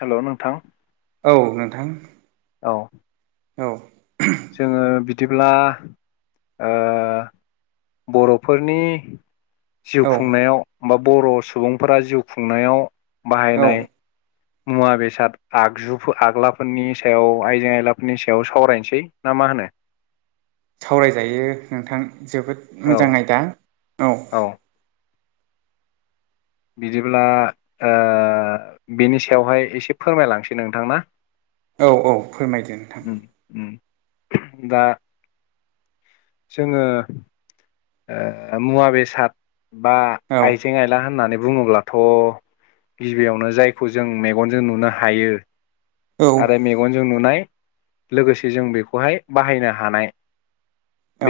हेल नोंथां। औ नोंथां औ औ। जोङो बिदिब्ला ओ बर'फोरनि जिउ औ खुंनायाव बा बर' सुबुंफोरा जिउ खुंनायाव औ बाहायनाय मुवा बेसाद आगजुफोर आगलाफोरनि सायाव आइजें आयलाफोरनि सायाव सावरायनोसै ना मा होनो? सावरायजायो नोंथां जोबोद औ मोजां आयदा। औ। बिदिब्ला ओ बिनि सायावहाय एसे फोरमायलांसै नोंथां ना। औ औ फोरमायदो नोंथां। उम उम दा जोङो ओ मुवा बेसाद बा औ आइजें आइला होननानै बुङोब्लाथ गिबियावनो जायखौ जों मेगनजों नुनो हायो। औ आरो मेगनजों नुनाय लोगोसे जों बेखौहाय बाहायनो हानाय।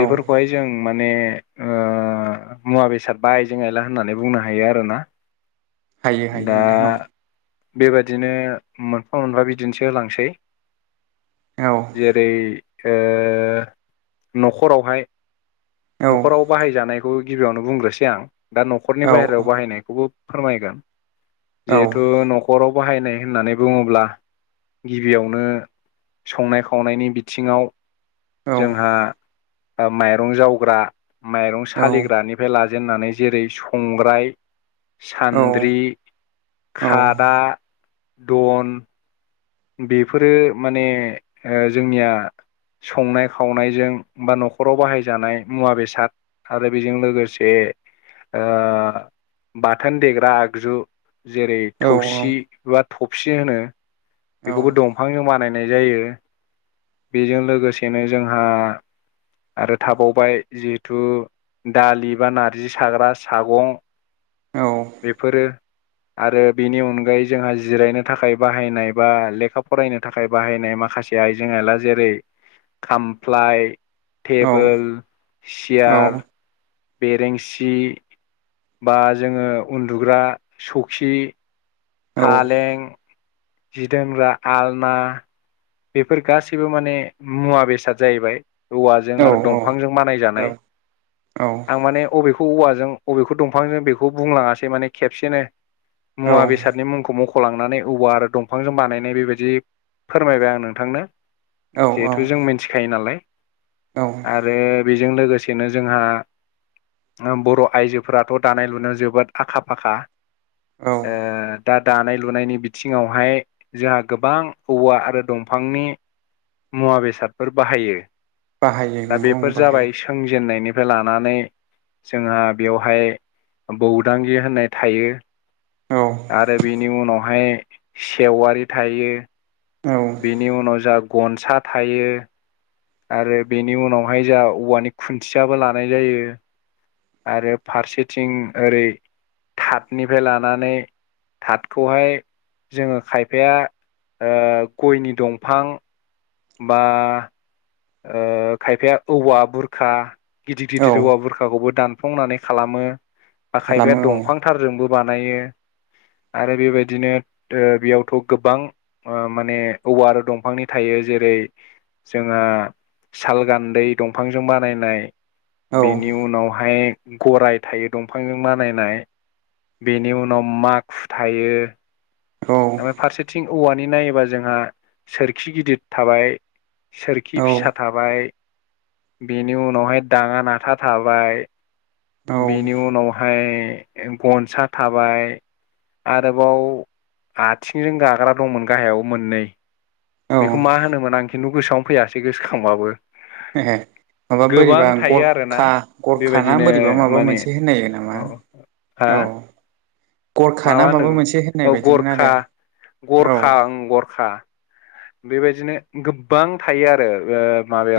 औ जों माने ओ मुवा बेसाद बा आइजें आयला होननानै बुंनो हायो आरोना। हायो दा हायो नोंथां औ। बेबादिनो मोनफा मोनफा बिदिन्थि होलांसै। औ जेरै ओ न'खरावहाय औ बेखौ गिबियावनो बुंग्रोसै आं दा न'खरनि औ बाहेरायाव बाहायनायखौबो फोरमायगोन। औ जिहेथु न'खराव बाहायनाय होननानै बुङोब्ला गिबियावनो संनाय खावनायनि बिथिङाव औ जोंहा माइरं जावग्रा माइरं औ औ सालिग्रानिफ्राय ला- जेनानै जेरै संग्राय सान्द्रि खादा दन बेफोरो माने ओ जोंनिया संनाय खावनायजों बा नखराव बाहायजानाय मुवा बेसाद आरो बेजों लोगोसे आ बाथोन देग्रा आगजु जेरै थौसि बा थबसि होनो बेखौबो दंफांजों बानायनाय जायो बेजों लोगोसेनो जोंहा आरो थाबावबाय जिहेथु दालि बा नारजि साग्रा सागं बेफोरो आरो बेनि अनगायै जोंहा जिरायनो थाखाय बाहायनाय बा लेखा फरायनो थाखाय बाहायनाय माखासे आइजें आयला जेरै खामफ्लाय टेबोल चेयार बेरेंसि बा जोङो उन्दुग्रा सौखि फालें जि दोनग्रा आलना बेफोर गासैबो माने मुवा बेसाद जाहैबाय औवाजों आरो दंफांजों बानायजानाय आं माने अबेख खौ औवाजों अबेखौ दंफांजों बेखौ बुंलाङासै माने खेबसेनो औ मुवा बेसादनि मुंखौ मख लांनानै औवा आरो दंफांजों बानायनाय बेबायदि फोरमायबाय आं नोंथांनो जिहेथु जों मिथिखायो नालाय आरो बेजों लोगोसेनो जोंहा बर आइजोफोराथ दानाय लुनायाव जोबोद आखा फाखा औ ओ दा दानाय लुनायनि बिथिङावहाय जोंहा गोबां औवा आरो दं फांनि मुवा बेसादफोर बाहायो बाहायो दा नंगौ बेफोर जाबाय बाहायो सोंजेननायनि फाय लानानै जोंहा बेयावहाय बौदांगि होननाय थायो औ आरो बेनि उनावहाय सेवारि थायो औ बेनि उनाव जा गनसा थायो आरो बेनि उनावहाय जाहा औवानि खुन्थियाबो लानाय जायो आरो फारसेथिं ओरै थाथनिफ्राय लानानै थाथखौहाय जोङो खायफाया ओ गयनि दंफां बा ओ खायफाया औवा बुरखा गिदिर औ गिदिर औवा बुरखाखौबो दानफ्लंनानै खालामो बा खायफाया खालामो औ दंफां थारजोंबो बानायो आरो बेबायदिनो ओ बेयावथ गोबां ओ माने औवा आरो दंफांनि थायो जेरै जोंहा साल गान्दै दंफांजों बानायनाय औ बेनि उनावहाय गराय थायो दंफांजों बानायनाय बेनि उनाव माखुथायो औ ओमफ्राय फारसेथिं औवानि नायोबा जोंहा सोरखि गिदिर थाबाय औ सोरखि फिसा थाबाय बेनि उनावहाय दाङा नाथा थाबाय औ बेनि उनावहाय गनसा थाबाय आरोबाव आथिंजों गाग्रा दंमोन गाहायाव मोननै औ बेखौ मा होनोमोन आं खिन्थु गोसोआवनो फैयाासै गोसोखांबाबो [unintelligible] माबा गोबां बोरैबा थायो आरोना गरखा गरखा ना बेबायदिनो बोरैबा माबा माने मोनसे होननायो नामा? औ हा औ गरखा ना माबा होनदों मोनसे होननाय औ बायदिमोन गरखा आरो गरखा ओं गरखा बेबायदिनो गोबां थायो आरो ओ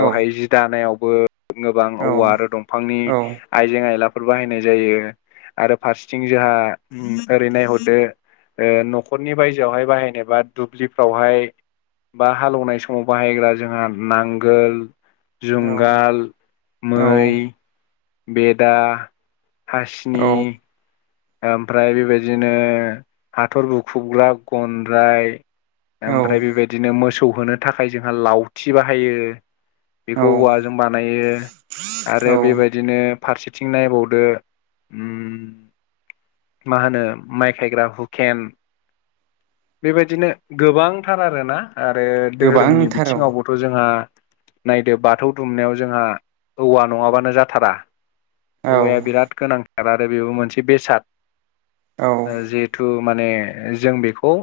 औ जि दानायावबो गोबां औ औवा आरो दंफांनि औ आइजें आयलाफोर बाहायनाय जायो आरो फारसेथिं जोंहा ओरै नायहरदो ओ न'खरनि बायजोआवहाय बाहायनो बा दुब्लिफ्रावहाय बा हालेवनाय समाव बाहायग्रा जोंहा नांगोल औ जुंगाल, औ मै, बेदा हासिनि ओमफ्राय बेबायदिनो हाथर बुखुबग्रा गनद्राय औ ओमफ्राय बेबायदिनो मोसौ होनो थाखाय जोंहा लावथि बाहायो औ बेखौ औवाजों बानायो औ आरो बेबायदिनो फारसेथिं नायबावदो उम मा होनो माइ खायग्रा हुखेन बेबायदिनो गोबांथार आरोना आरो धोरोमनि गोबांथार औ बिथिङावबोथ' जोंहा नायदो बाथौ दुमनायाव जोंहा औवा नङाबानो जाथारा औ औवाया बिराद गोनांथार आरो बेबो मोनसे बेसाद औ जिहेथु माने जों बेखौ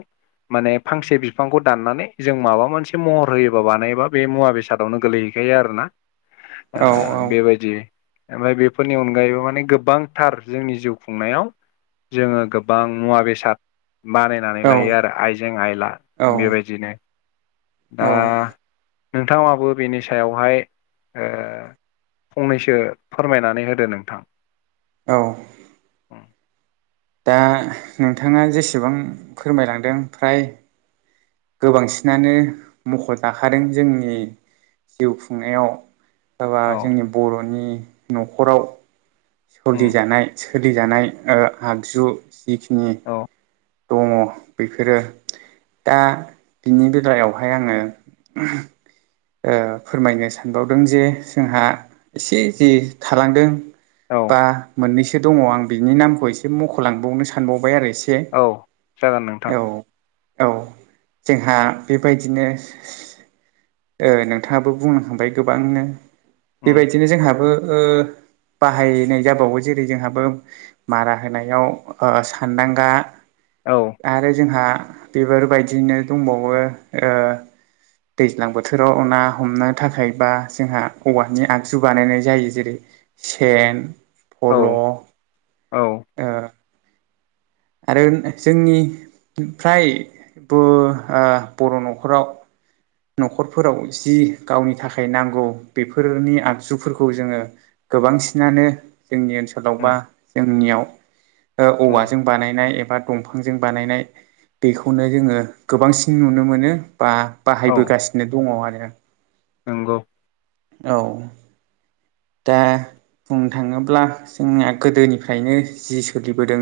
माने फांसे बिफांखौ दाननानै जों माबा मोनसे महर होयोबा बानायोबा बे मुवा बेसादावनो गोलैहोयो थखायो आरोना औ बेबायदि ओमफ्राय बेफोरनि अनगायैबो माने गोबांथार जोंनि जिउ खुंनायाव जोङो गोबां मुवा बेसाद बानायनानै औ लायो आरो आइजें आइला बेबायदिनो दा औ नोंथाङाबो बेनि सायावहाय ओ फंनैसो फोरमायनानै होदो नोंथां औ दा नोंथाङा जेसेबां फोरमायलांदों फ्राय गोबांसिनानो मख' दाखादों जोंनि जिउ खुंनायाव हाबा औ जोंनि बर'नि न'खराव उम सलिजानाय सोलिजानाय ओ आगजु जिखिनि औ दङ बेफोरो दा बिनि बेलायावहाय आङो ओ फोरमायनो सानबावदों जे जोंहा एसे जि थालांदों औ बा मोननैसो दङ आं बिनि नामखौ एसे मख'लांबावनो सानबावबाय आरो एसे औ जागोन नोंथां। औ औ जोंहा बेबायदिनो ओ नोंथाङाबो बुंनो खाबाय गोबांनो उम बेबायदिनो जोंहाबो बाहायनाय जाबावो जेरै जोंहाबो मारा होनायाव सानदांगा औ आरो जोंहा बेफोरबायदिनो दंबावो ओ दैज्लां बो थोराव ना हमनो थाखाय बा जोंहा औवानि आगजु बानायनाय जायो जेरै सेन औ फल' औ आरो जोंनि फ्रायबो ओ बर' न'खराव न'खरफोराव जि गावनि थाखाय नांगौ बेफोरनि आगजुफोरखौ जोङो गोबांसिनानो जोंनि ओनसोलाव बा जोंनियाव ओम बायनाय एबा दंफांजों बानायनाय दैखौनो जोङो गोबांसिन नुनो मोनो बा औ बाहायबोगासिनो दङ आरो नंगौ औ दा बुंनो थाङोब्ला जोंनिया गोदोनिफ्रायनो जि सोलिबोदों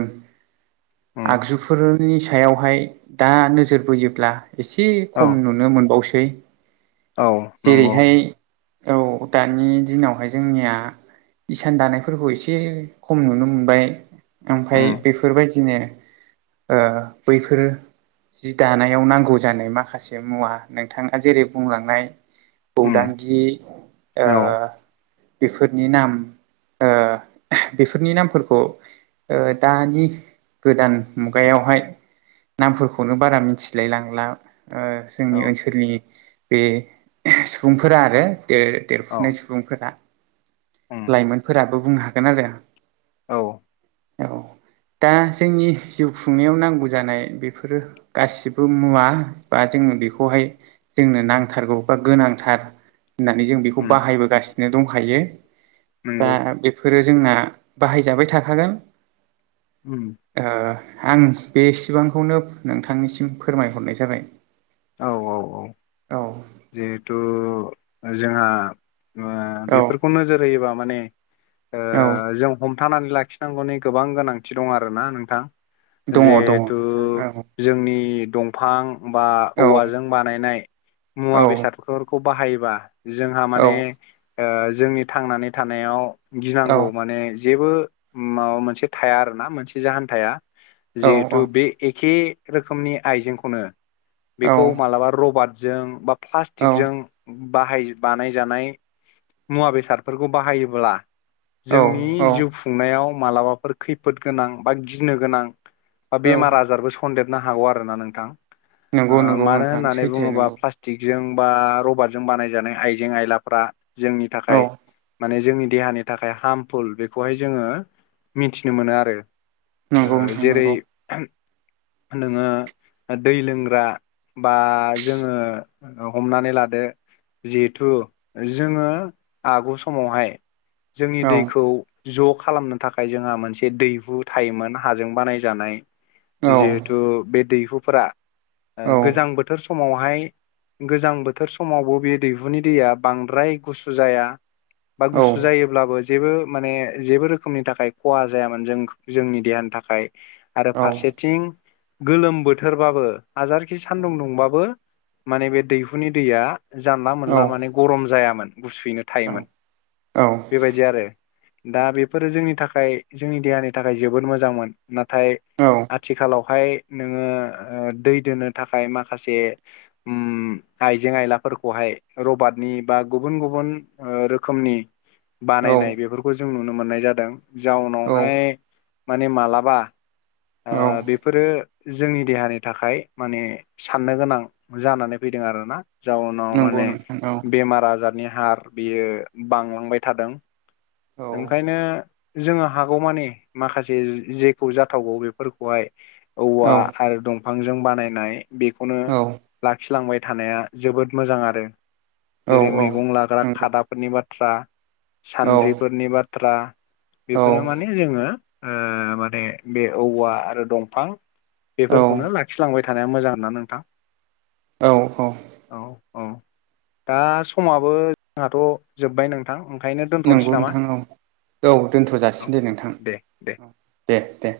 उम आगजुफोरनि सायावहाय दा नोजोर बोयोब्ला एसे औ खम नुनो मोनबावसै। औ नंगौ। जेरैहाय औ दानि दिनावहाय जोंनिया इसान दानायफोरखौ एसे खम नुनो मोनबाय। ओमफ्राय उम बेफोरबायदिनो बैफोरो जि दानायाव नांगौ जानाय माखासे मुवा नोंथाङा जेरै बुंलांनाय उम खौदांगि औ बेफोरनि नाम बेफोरनि नामफोरखौ दानि गोदान मुगायावहाय नामफोरखौनो बारा मिथिलाय लांला औ जोंनि ओनसोलनि बे सुबुंफोरा आरो ओ औ देरफुनाय सुबुंफोरा उम लाइमोनफोराबो बुंनो हागोन आरो। औ औ दा जोंनि जिउ खुंनायाव नांगौ जानाय बेफोरो गासिबो मुवा बा जों बेखौहाय जोंनो नांथारगौ बा गोनांथार होननानै जों बेखौ उम बाहायबोगासिनो दंखायो दा नंगौ बेफोरो जोंना बाहायजाबाय थाखागोन उम आं बेसेबांखौनो नोंथांनिसिम फोरमायहरनाय जाबाय औ औ औ औ जिहेथु जोंहा औ बेफोरखौ नोजोर होयोबा माने औ जों हम थानानै लाखिनांगौनि गोबां गोनांथि दं आरो‌ ना नोंथां दङ दङ जिहेथु नोंथां औ जोंनि दंफां बा औ औवाजों बानायनाय औ मुवा बेसादफोरखौ बाहायोबा जोंहा माने जोंनि थांनानै थानायाव औ गिनांगौ माने जेबो माबा मोनसे थाया आरो ना मोनसे जाहोन थाया औ जिहेथु बे एखे रोखोमनि आइजेंखौनो बेखौ मालाबा रबाटजों बा औ प्लास्टिकजों बाहाय बानायजानाय मुवा बेसादफोरखौ बाहायोब्ला जोंनि औ जिउ खुंनायाव मालाबाफोर खैफोद गोनां बा गिनो गोनां बा औ बेमार आजारबो सनदेरनो हागौ आरोना नोंथां ओ नंगौ नंगौ मानो नोंथां होन्नानै सैथो बुङोबा नंगौ प्लास्टिक जों बा रबादजों बानायजानाय आइजें आइलाफ्रा जोंनि औ थाखाय माने जोंनि देहानि थाखाय हार्मफुल बेखौहाय जोङो मिथिनो मोनो आरो नंगौ नोंथां जेरै नंगौ नोङो दै लोंग्रा बा जोङो हमनानै लादो जिहेथु जोङो आगु समावहाय जोंनि औ दैखौ ज' खालामनो थाखाय जोंहा मोनसे दैहु थायोमोन हाजों बानायजानाय औ जिहेथु बे दैहुफोरा गोजां बोथोर समावहाय गोजां बोथोर समावबो बे दैहुनि दैया बांद्राय गुसु जाया बा औ गुसु जायोब्लाबो जेबो माने जेबो रोखोमनि थाखाय खहा जायामोन जों जोंनि देहानि थाखाय आरो औ फारसेथिं गोलोम बोथोरबाबो हाजारखि सान्दुं दुंबाबो माने बे दैहुनि दैया जानला मोनला माने गरम जायामोन गुसुयैनो थायोमोन बेबायदि आरो दा बेफोरो जोंनि थाखाय जोंनि देहानि थाखाय जोबोद मोजांमोन नाथाय औ आथिखालावहाय नोङो दै दोनो थाखाय माखासे उम आइजें आइलाफोरखै हाय रबादनि बा गुब गुबुन गुबुन रोखोमनि औ बानायनाय बेफोरखौ जों नुनो मोननाय जादों जाउनावहाय औ माने मालाबा बेफोरो जोंनि देहानि थाखाय माने साननो गोनां जानानै फैदों आरोना जाउनाव नंगौ माने नोंथां औ बेमार आजारनि हार बियो बांलांबाय थादों औ ओंखायनो जोङो हागौमानि माखासे जेखौ जाथावबाव बे फोरखौहाय औवा औ आरो दंफांजों बानायनाय बेखौनो औ लाखिलांबाय थानाया जोबोद मोजां आरो औ जेरै औ मैगं लाग्रा नंगौ खादाफोरनि बाथ्रा औ सान्द्रिफोरनि बाथ्रा बेफोरो औ माने जोङो ओ माने बे औवा आरो दंफां बेफोरखौनो लाखिलांबाय थानाया मोजां आरो ना नोंथां औ औ। औ दा समाबो जोंहाथ' जोब्बाय नोंथां ओंखायनो दोनथ'नोसै नंगौ नामा नोंथां औ औ दोनथ' औ जासिनो दे नोंथां। दे दे दे दे।